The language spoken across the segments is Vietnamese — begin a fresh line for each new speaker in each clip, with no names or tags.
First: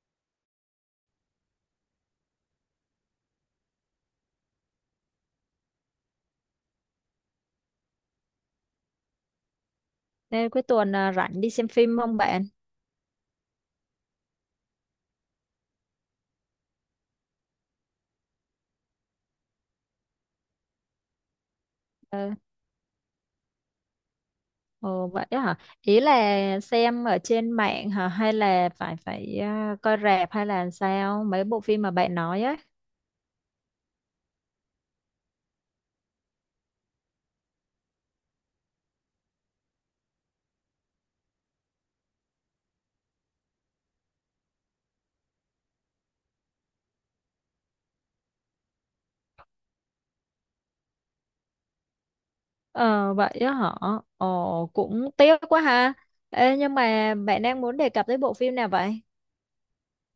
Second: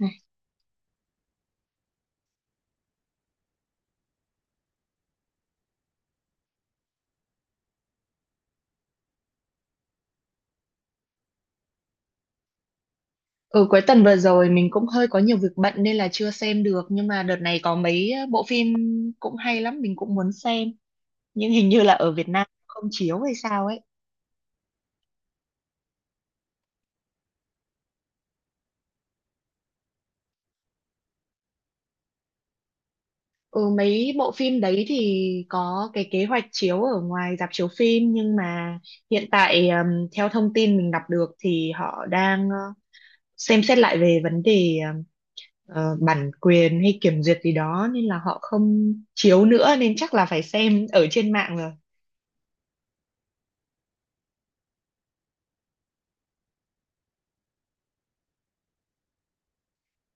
Này.
Nên cuối tuần à, rảnh đi xem phim không bạn?
Ừ, cuối tuần vừa rồi mình cũng hơi có nhiều việc bận nên là chưa xem được, nhưng mà đợt này có mấy bộ phim cũng hay lắm, mình cũng muốn xem, nhưng hình như là ở Việt
Ờ,
Nam không chiếu hay sao ấy.
ồ, vậy á hả? Ý là xem ở trên mạng hả? Hay là phải phải à, coi rạp hay là sao? Mấy bộ phim mà bạn nói á.
Ừ, mấy bộ phim đấy thì có cái kế hoạch chiếu ở ngoài rạp chiếu phim, nhưng mà hiện tại theo thông tin mình đọc được thì họ đang xem xét lại về vấn đề bản quyền hay kiểm duyệt gì đó nên là họ không chiếu nữa, nên chắc là phải xem ở trên mạng rồi.
Ờ, vậy á hả? Ồ, cũng tiếc quá ha. Ê, nhưng mà bạn đang muốn đề cập tới bộ phim nào vậy?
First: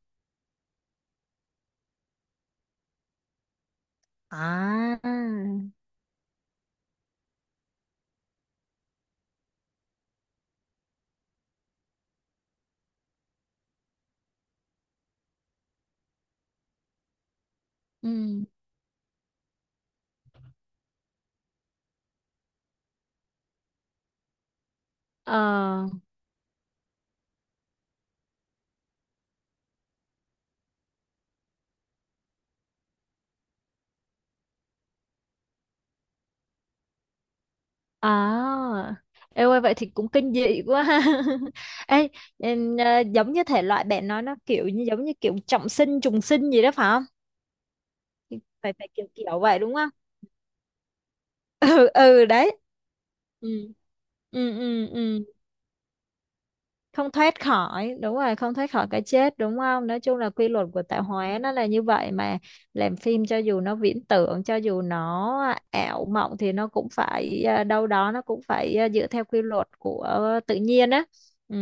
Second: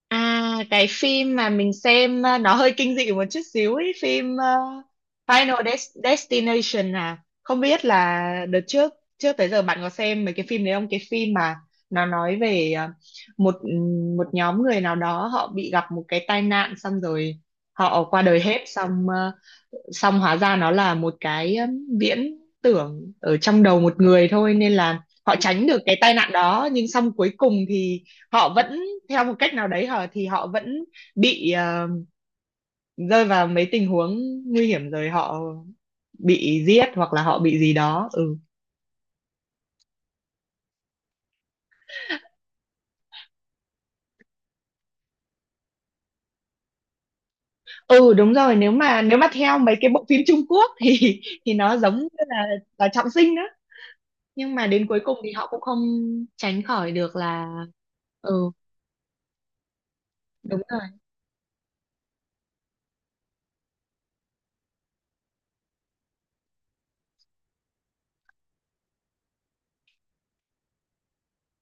À, cái phim mà mình xem nó hơi kinh dị một chút xíu ấy, phim
À,
Final Destination à. Không biết là đợt trước, trước tới giờ bạn có xem mấy cái phim đấy không? Cái phim mà nó nói về một một nhóm người nào đó họ bị gặp một cái tai nạn, xong rồi họ qua đời
ừ.
hết, xong xong hóa ra nó là một cái viễn tưởng ở trong đầu một người thôi, nên là họ tránh được cái
Ờ,
tai nạn đó, nhưng xong cuối cùng thì họ vẫn, theo một cách nào đấy hả, thì họ vẫn bị rơi vào mấy tình huống nguy hiểm, rồi họ bị giết hoặc là họ bị gì đó. Ừ,
à. Ê ơi, vậy thì cũng kinh dị quá ha. Ê, em, giống như thể loại bạn nói nó kiểu như giống như kiểu trọng sinh trùng sinh gì đó phải không?
ừ, đúng
Thì
rồi, nếu
phải phải
mà
kiểu kiểu
theo
vậy
mấy
đúng không?
cái bộ phim Trung Quốc thì nó
Ừ,
giống như
ừ, đấy.
là trọng sinh đó,
Ừ,
nhưng
ừ,
mà đến
ừ.
cuối cùng
Ừ,
thì họ cũng không tránh khỏi
không
được
thoát
là.
khỏi, đúng
Ừ,
rồi, không thoát khỏi cái chết, đúng không? Nói chung là quy
đúng
luật
rồi.
của tạo hóa nó là như vậy mà. Làm phim cho dù nó viễn tưởng, cho dù nó ảo mộng thì nó cũng phải à, đâu đó nó cũng phải à, dựa theo quy luật của tự nhiên á. Ừ.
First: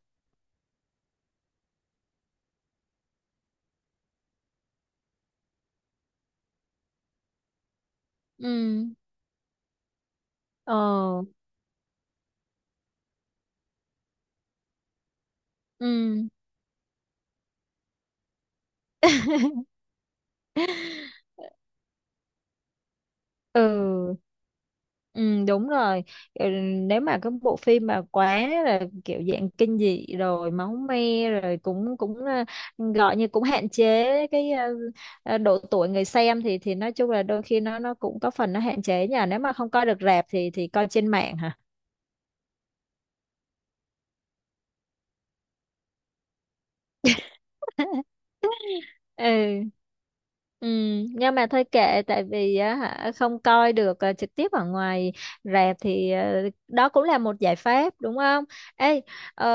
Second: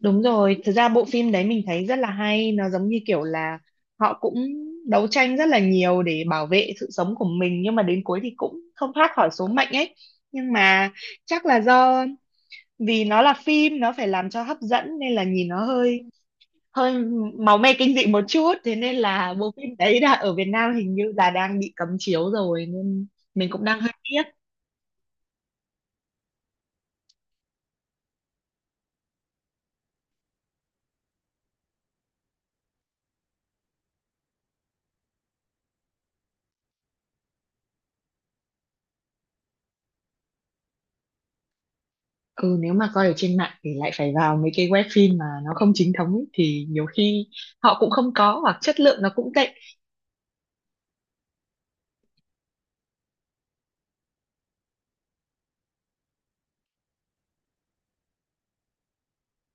Đúng rồi, thực ra bộ phim đấy mình thấy rất là hay, nó giống như kiểu là họ cũng đấu tranh rất là nhiều để bảo vệ sự sống của mình, nhưng mà đến cuối thì cũng không
Ừ.
thoát khỏi số mệnh ấy. Nhưng mà
Ờ.
chắc là do vì nó là phim, nó phải làm cho hấp dẫn, nên là nhìn nó hơi
Ừ.
hơi máu me kinh dị một chút, thế nên là bộ phim đấy là ở Việt Nam hình như là đang bị cấm chiếu rồi, nên mình cũng đang hơi
Ừ.
tiếc.
Ừ, đúng rồi. Ừ, nếu mà cái bộ phim mà quá là kiểu dạng kinh dị rồi máu me rồi cũng cũng gọi như cũng hạn chế cái độ tuổi người xem thì nói chung là đôi khi nó cũng có phần nó hạn chế nhờ. Nếu mà không coi được rạp thì coi trên mạng hả?
Ừ, nếu mà coi ở trên mạng thì lại phải vào mấy cái web phim mà nó không chính thống ấy, thì nhiều khi họ cũng không có hoặc chất lượng nó cũng tệ.
Ừ. Ừ, nhưng mà thôi kệ, tại vì á hả không coi được trực tiếp ở ngoài rạp thì ờ, đó cũng là một giải pháp, đúng không? Ê, ờ,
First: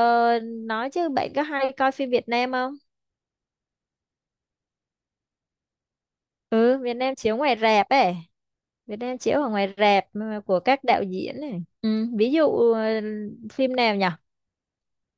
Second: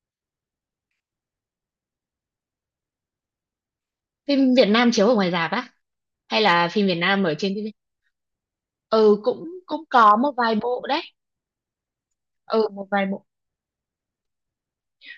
nói chứ bạn có hay coi phim Việt Nam không?
Phim Việt Nam chiếu ở ngoài rạp á, hay là
Ừ,
phim
Việt
Việt
Nam
Nam ở
chiếu
trên
ngoài
TV?
rạp ấy. Việt Nam
Ừ,
chiếu ở
cũng
ngoài
cũng
rạp
có một vài
của các
bộ đấy,
đạo diễn này. Ừ, ví
ừ
dụ
một
ờ,
vài bộ.
phim nào nhỉ?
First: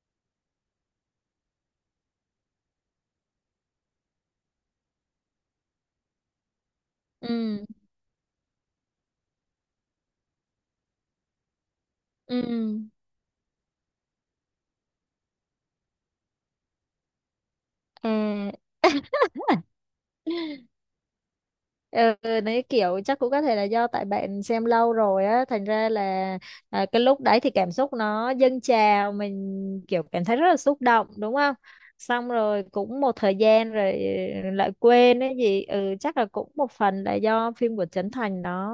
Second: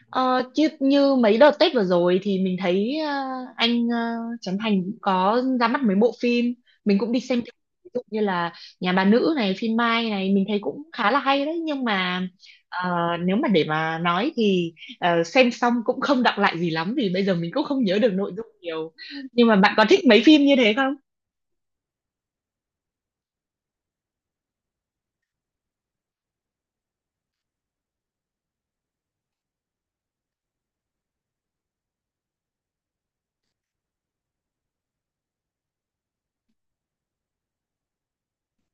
Ờ, chứ như mấy đợt Tết vừa rồi thì mình thấy anh Trấn Thành cũng có ra mắt mấy bộ phim, mình cũng đi xem thử.
Ừ,
Ví dụ như là Nhà bà nữ này, phim Mai này, mình thấy cũng khá là hay đấy, nhưng mà
ừ.
ờ, nếu mà để mà nói thì xem xong cũng không đọng lại gì lắm, vì bây giờ mình cũng không nhớ được nội dung
À.
nhiều. Nhưng mà bạn có thích mấy phim như thế không?
Ừ, nấy kiểu chắc cũng có thể là do tại bạn xem lâu rồi á, thành ra là à, cái lúc đấy thì cảm xúc nó dâng trào, mình kiểu cảm thấy rất là xúc động, đúng không? Xong rồi cũng một thời gian rồi ừ, lại quên cái gì. Ừ, chắc là cũng một phần là do phim của Trấn Thành nó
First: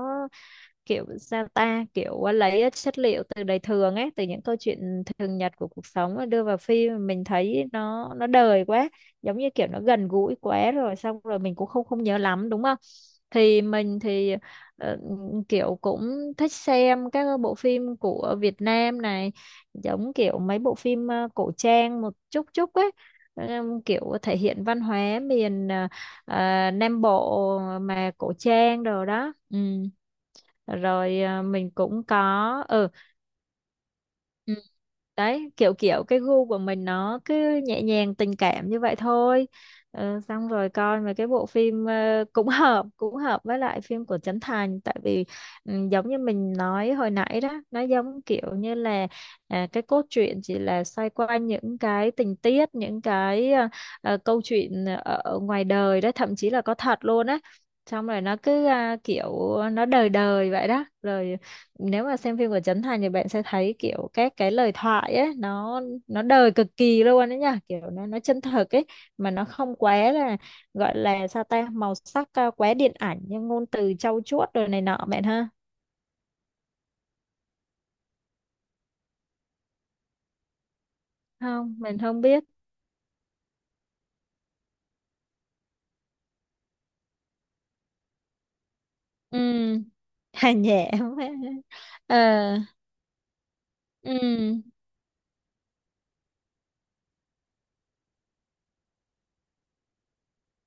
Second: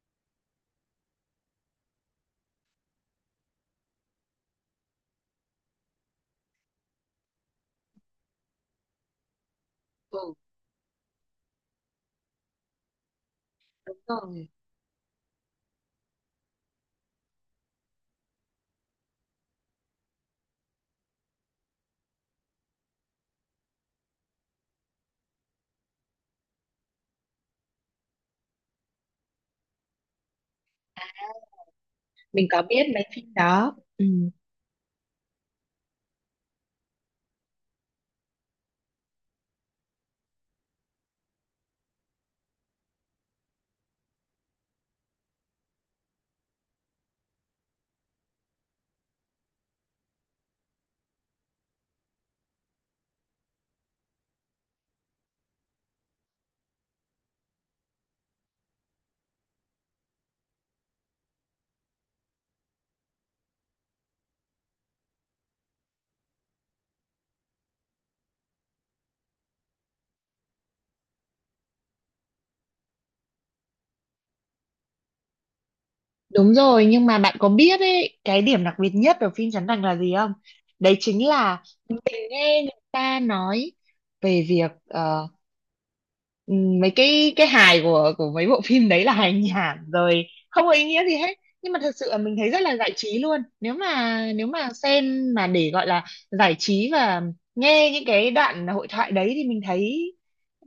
kiểu sao ta, kiểu à, lấy à, chất liệu từ đời thường ấy, từ những câu chuyện thường nhật của cuộc sống mà đưa vào phim, mình thấy nó đời quá, giống như kiểu nó gần
Ừ,
gũi quá rồi xong rồi mình cũng không không nhớ lắm, đúng không? Thì
đúng
mình thì
rồi.
ờ, kiểu cũng thích xem các bộ phim của Việt Nam này, giống kiểu mấy bộ phim cổ trang một chút chút ấy. Kiểu thể hiện văn hóa miền Nam Bộ mà cổ trang đồ đó. Ừ, rồi à, mình cũng
Mình
có.
có biết
Ừ.
mấy phim đó. Ừ,
Ừ, đấy kiểu kiểu cái gu của mình nó cứ nhẹ nhàng tình cảm như vậy thôi. Ờ, xong rồi coi mấy cái bộ phim cũng hợp, cũng hợp với lại phim của Trấn Thành, tại vì ừ, giống như mình nói hồi nãy đó, nó giống kiểu như là à, cái cốt truyện chỉ là xoay quanh những cái tình tiết, những cái câu chuyện ở ở ngoài đời đó, thậm chí là có thật luôn á. Xong rồi nó cứ à, kiểu nó đời đời vậy đó. Rồi nếu mà xem phim của Trấn Thành thì bạn sẽ thấy kiểu các cái lời thoại ấy nó đời cực kỳ luôn đấy nha, kiểu nó chân thực ấy, mà nó không quá là gọi là sao ta, màu sắc à, quá điện ảnh nhưng ngôn từ trau chuốt rồi này nọ bạn ha.
đúng rồi, nhưng mà bạn có biết ấy, cái điểm đặc biệt nhất ở phim Trấn Thành là gì không? Đấy chính là,
Không, mình không biết.
nghe người ta nói về việc mấy cái hài của mấy bộ phim đấy là hài
Ừ,
nhảm rồi,
hà
không có ý
nhẹ.
nghĩa gì hết, nhưng mà thật sự
Ờ.
là mình thấy rất là giải trí luôn, nếu mà
Ừ.
xem mà để gọi là giải trí và nghe những cái đoạn hội thoại đấy thì mình thấy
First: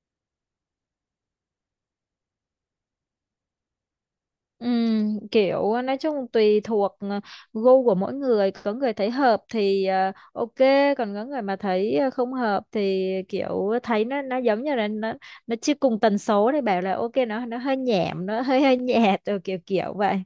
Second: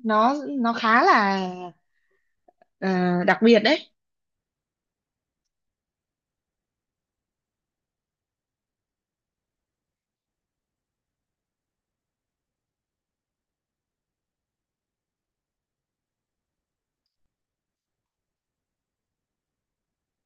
nó khá là ờ, đặc biệt đấy.
Kiểu nói chung tùy thuộc gu của mỗi người, có người thấy hợp thì ờ, ok, còn có người mà thấy ờ, không hợp thì kiểu thấy nó giống như là nó chưa cùng tần số, thì bảo là ok nó hơi nhảm, nó hơi hơi nhạt rồi, kiểu kiểu vậy.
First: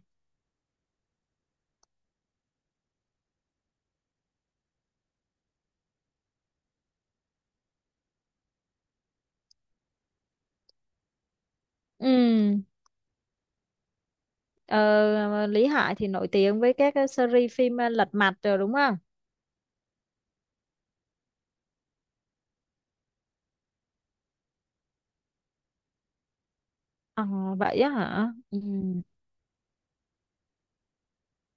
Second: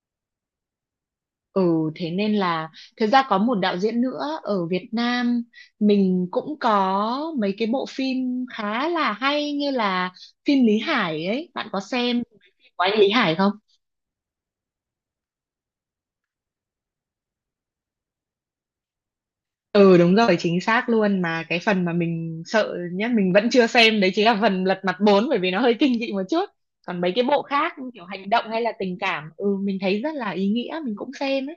Ừ thế nên là, thực ra có một đạo diễn nữa ở Việt Nam mình cũng có mấy cái bộ phim khá là hay, như là phim Lý Hải ấy, bạn có xem
Ừm,
của anh Lý Hải không?
ờ, Lý Hải thì nổi tiếng với các cái series phim lật mặt rồi đúng không?
Ừ, đúng rồi, chính xác luôn, mà cái phần mà mình sợ nhất mình vẫn chưa xem đấy chính là phần Lật Mặt bốn, bởi vì nó hơi kinh dị một chút, còn mấy cái
Ờ,
bộ khác
vậy á
kiểu hành
hả?
động hay là tình
Ừm.
cảm, ừ mình thấy rất là ý nghĩa, mình cũng xem ấy.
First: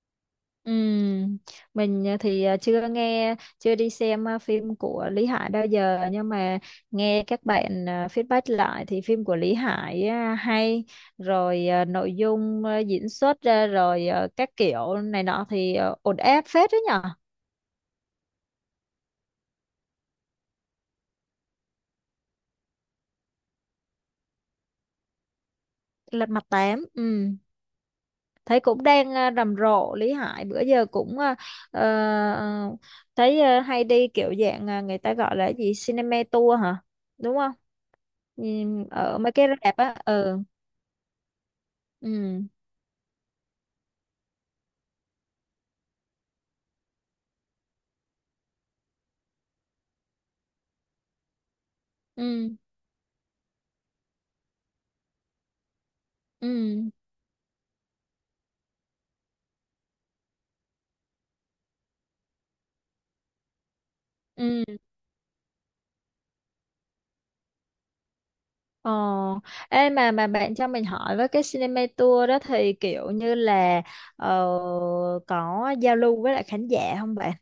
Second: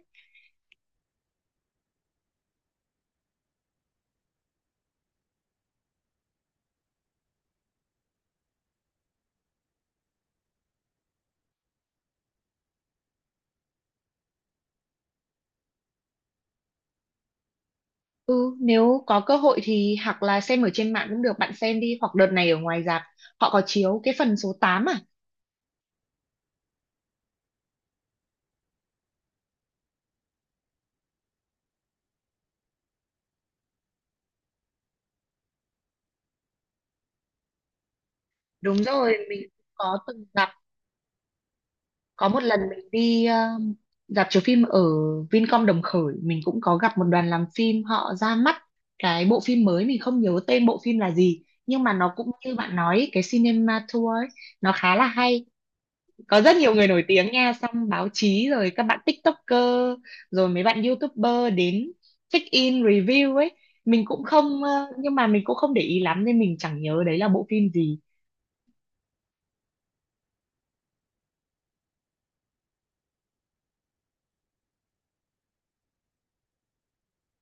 Ừm, mình à, thì à, chưa nghe chưa đi xem à, phim của Lý Hải bao giờ, nhưng mà nghe các bạn à, feedback lại thì phim của Lý Hải à, hay rồi à, nội dung à, diễn xuất ra rồi à, các kiểu này nọ thì à, ổn áp phết đấy nhở.
Ừ, nếu có cơ hội thì hoặc là xem ở trên mạng cũng được, bạn xem đi, hoặc đợt này ở ngoài rạp họ có chiếu cái phần số tám à?
Lật mặt tám thấy cũng đang à, rầm rộ. Lý Hải bữa giờ cũng à, ờ, ờ, thấy à, hay đi, kiểu dạng à, người ta gọi là gì, cinema tour hả, đúng không?
Đúng
Nhìn
rồi,
ở mấy
mình
cái
cũng
rạp á.
có từng
Ừ.
gặp, có
Ừ,
một lần mình đi rạp chiếu phim ở Vincom Đồng Khởi, mình cũng có gặp một đoàn làm phim họ ra mắt cái bộ phim mới, mình không nhớ tên bộ phim là gì, nhưng mà nó cũng như
ừ,
bạn nói ấy, cái cinema tour ấy, nó khá là hay. Có rất nhiều
ừ,
người nổi tiếng nha, xong báo chí rồi các bạn TikToker rồi mấy bạn YouTuber đến check in review ấy, mình cũng không
ừ.
nhưng mà mình cũng không để ý lắm nên mình chẳng nhớ đấy là bộ phim gì.
Ờ. Ê, mà bạn cho mình hỏi với, cái cinema tour đó thì kiểu như là ờ, có giao lưu với lại khán giả không bạn?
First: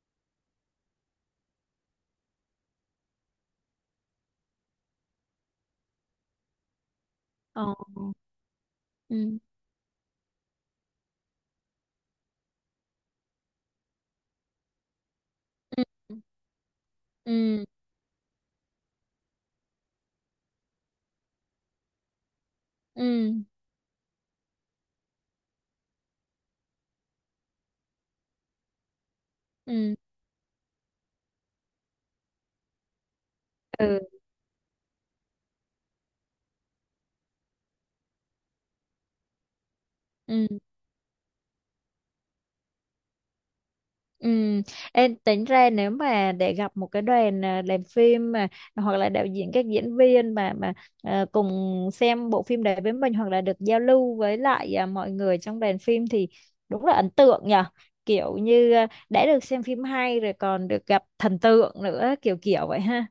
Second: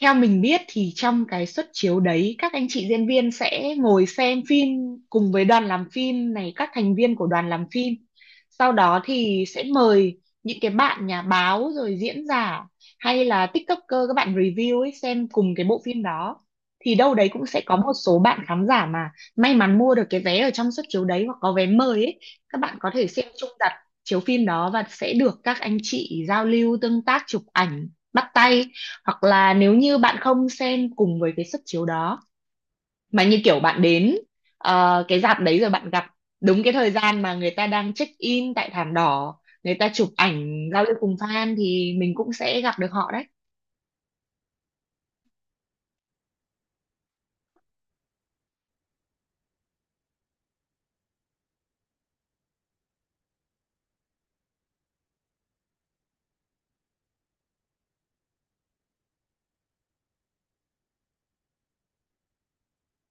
Theo mình biết thì trong cái suất chiếu đấy, các anh chị diễn viên sẽ ngồi xem phim cùng với đoàn làm phim này, các thành viên của đoàn làm
Ờ.
phim. Sau đó
Ừ,
thì sẽ mời những cái bạn nhà báo rồi diễn giả hay là TikToker, các bạn review ấy, xem cùng cái bộ
ừ,
phim đó. Thì đâu đấy cũng sẽ
ừ,
có một số bạn khán giả mà may mắn mua được cái vé ở trong suất chiếu đấy, hoặc có vé mời ấy, các bạn có thể xem
ừ,
chung đặt chiếu phim đó và sẽ được các anh chị giao lưu, tương tác, chụp ảnh, bắt tay. Hoặc là nếu
ừ,
như bạn không xem cùng với cái suất chiếu đó, mà như kiểu bạn
ừ,
đến cái rạp đấy rồi bạn gặp đúng cái thời gian mà người ta đang check in tại thảm đỏ, người ta chụp ảnh
ừ.
giao lưu cùng fan, thì mình cũng sẽ gặp được họ đấy.
Ừ, em tính ra nếu mà để gặp một cái đoàn à, làm phim mà hoặc là đạo diễn, các diễn viên mà à, cùng xem bộ phim đấy với mình, hoặc là được giao lưu với lại à, mọi người trong đoàn phim thì đúng là ấn tượng nhở. Kiểu như à, đã được xem phim hay rồi còn được gặp thần tượng nữa, kiểu kiểu vậy ha.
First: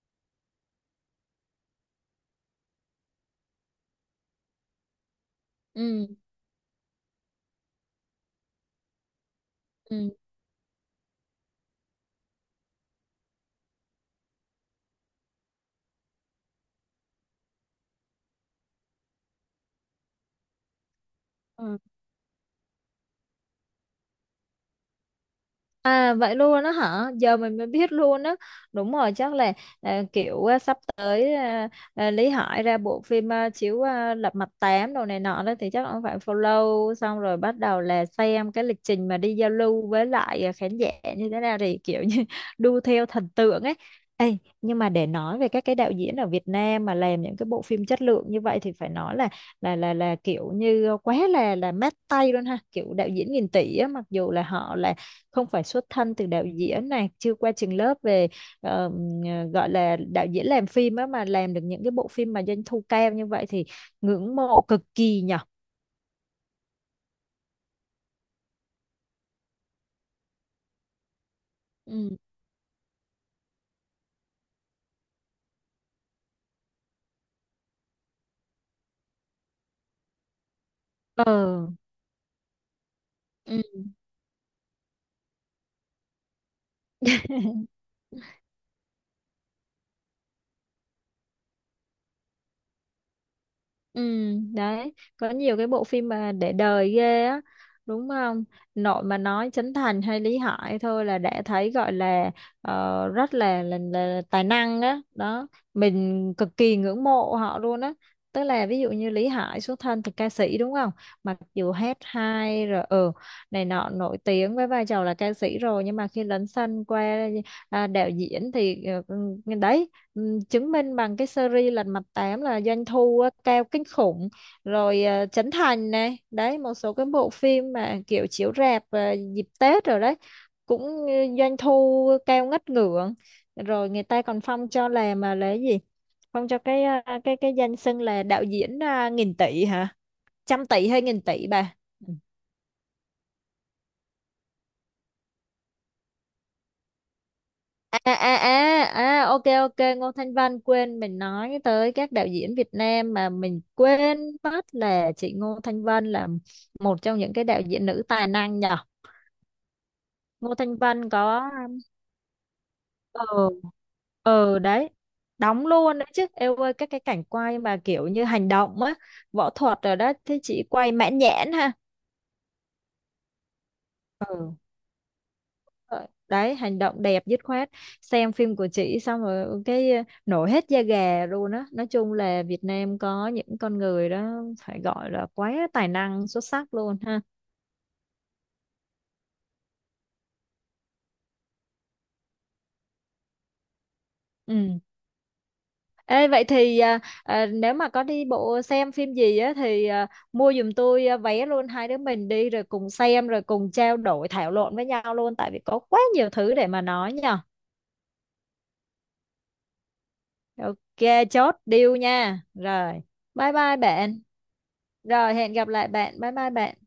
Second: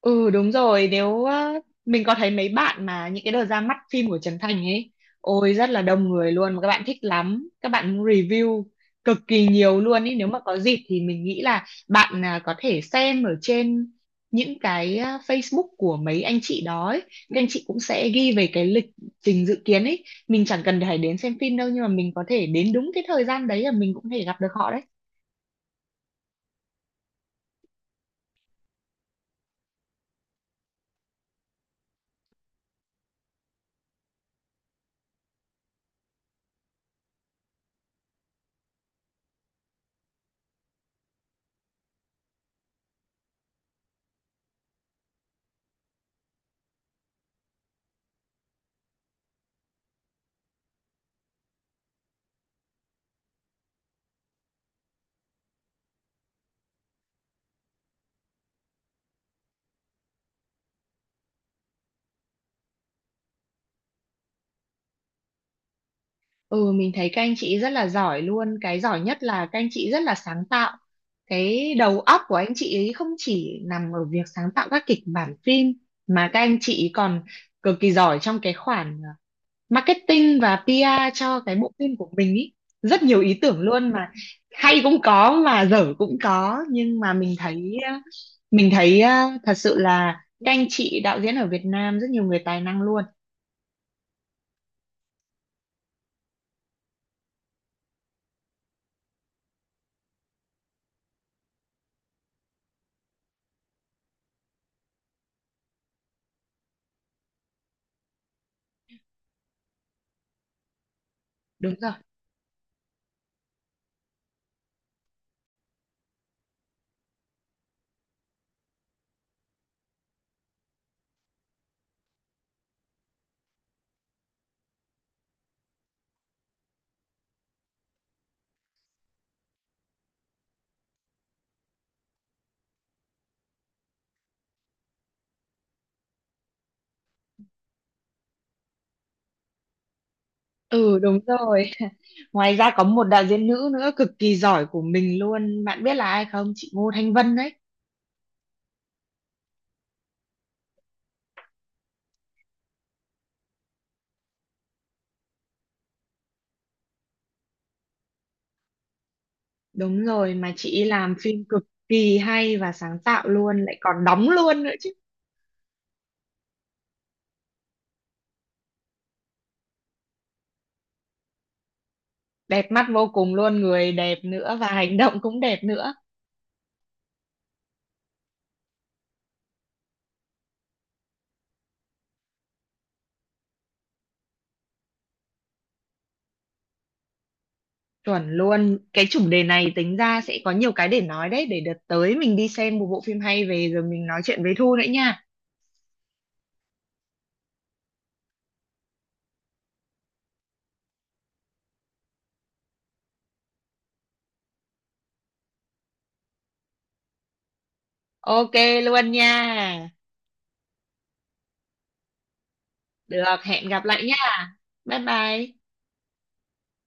Ừ đúng rồi, nếu á, mình có thấy mấy bạn mà những cái đợt ra mắt phim của Trấn Thành ấy, ôi rất là
Ừ.
đông người luôn, mà các bạn thích lắm, các bạn review cực kỳ nhiều luôn
Ừ.
ấy, nếu mà có dịp thì mình nghĩ là bạn à, có thể xem ở trên những cái à, Facebook của mấy anh chị đó ấy. Các anh chị cũng sẽ ghi về cái lịch trình dự kiến ấy, mình chẳng cần phải đến xem phim đâu,
Ừ.
nhưng mà mình có thể đến đúng cái thời gian đấy là mình cũng có thể gặp được họ đấy.
À vậy luôn á hả? Giờ mình mới biết luôn á. Đúng rồi, chắc là à, kiểu à, sắp tới à, à, Lý Hải ra bộ phim à, chiếu à, Lật Mặt tám đồ này nọ đó, thì chắc ông phải follow, xong rồi bắt đầu là xem cái lịch trình mà đi giao lưu với lại à, khán giả như thế nào, thì kiểu như đu theo thần tượng ấy. Ê, nhưng mà để nói về các cái đạo diễn ở Việt Nam mà làm những cái bộ phim chất lượng như vậy thì phải nói là kiểu như quá là mát tay luôn ha, kiểu đạo diễn nghìn tỷ á. Mặc dù là họ là không phải xuất thân từ đạo diễn này, chưa qua trường lớp về ờ, gọi là đạo diễn làm phim á, mà làm được những cái bộ phim mà doanh thu cao như vậy thì ngưỡng mộ cực kỳ nhở.
Ừ, mình thấy các anh chị rất là giỏi luôn. Cái giỏi nhất là các anh chị rất là sáng tạo. Cái đầu
Ừ.
óc của anh chị ấy không chỉ nằm ở việc sáng tạo các kịch bản phim, mà các anh chị còn cực kỳ giỏi trong cái khoản marketing và PR
Ờ.
cho cái bộ phim của mình ý. Rất nhiều ý tưởng
Ừ.
luôn mà, hay cũng có mà dở cũng có. Nhưng mà mình thấy thật sự là các anh chị đạo diễn ở Việt Nam rất nhiều người tài năng luôn.
Ừ, đấy, có nhiều cái bộ phim mà để đời ghê á, đúng không? Nội mà nói Trấn Thành hay Lý Hải thôi là đã thấy gọi là ờ, rất là, tài năng á, đó. Mình cực kỳ ngưỡng mộ họ luôn á. Tức là ví dụ như Lý Hải xuất thân từ ca sĩ, đúng không? Mặc dù
Đúng rồi.
hát hay rồi ừ, này nọ, nổi tiếng với vai trò là ca sĩ rồi, nhưng mà khi lấn sân qua à, đạo diễn thì ừ, ừ, đấy, ừ, chứng minh bằng cái series Lật Mặt tám là doanh thu á, cao kinh khủng. Rồi ờ, Trấn Thành này đấy, một số cái bộ phim mà kiểu chiếu rạp dịp Tết rồi đấy cũng ờ, doanh thu cao ngất ngưỡng. Rồi người ta còn phong cho là mà là cái gì, phong cho cái ờ, cái danh xưng là đạo diễn nghìn tỷ hả, trăm tỷ
Ừ
hay
đúng
nghìn tỷ
rồi.
bà. Ừ.
Ngoài ra có một đạo diễn nữ nữa cực kỳ giỏi của mình luôn. Bạn biết là ai không? Chị Ngô Thanh Vân đấy.
À, à, à, à, à, ok, ok, Ngô Thanh Vân, quên, mình nói tới các đạo diễn Việt Nam mà mình quên mất là chị Ngô Thanh Vân là một trong những cái đạo diễn nữ tài năng nhở.
Đúng rồi, mà
Ngô Thanh
chị ấy
Vân
làm phim
có
cực kỳ hay và sáng
ờ.
tạo luôn, lại còn đóng
Ờ,
luôn nữa chứ.
đấy, đóng luôn đấy chứ em ơi, các cái cảnh quay mà kiểu như hành động á, võ thuật rồi đó, thế chị quay mãn nhãn ha.
Đẹp mắt vô cùng luôn, người đẹp
Ừ.
nữa và hành động cũng đẹp nữa.
Ờ, đấy, hành động đẹp dứt khoát, xem phim của chị xong rồi ừ, cái ờ, nổi hết da gà luôn á. Nói chung là Việt Nam có những con người đó phải gọi là quá tài năng, xuất sắc luôn ha.
Chuẩn luôn. Cái chủ đề này tính ra sẽ có nhiều cái để nói đấy, để đợt tới mình đi xem một bộ phim hay về rồi mình nói chuyện với Thu
Ừ.
nữa nha.
Ê, vậy thì à, à, nếu mà có đi bộ xem phim gì á thì à, mua giùm tôi à, vé luôn, hai đứa mình đi rồi cùng xem rồi cùng trao đổi thảo luận với nhau luôn, tại vì có quá nhiều thứ để mà nói nhờ.
Ok luôn nha.
Ok, chốt deal nha. Rồi
Được,
bye
hẹn
bye
gặp lại
bạn.
nha. Bye
Rồi
bye.
hẹn gặp lại bạn, bye bye bạn.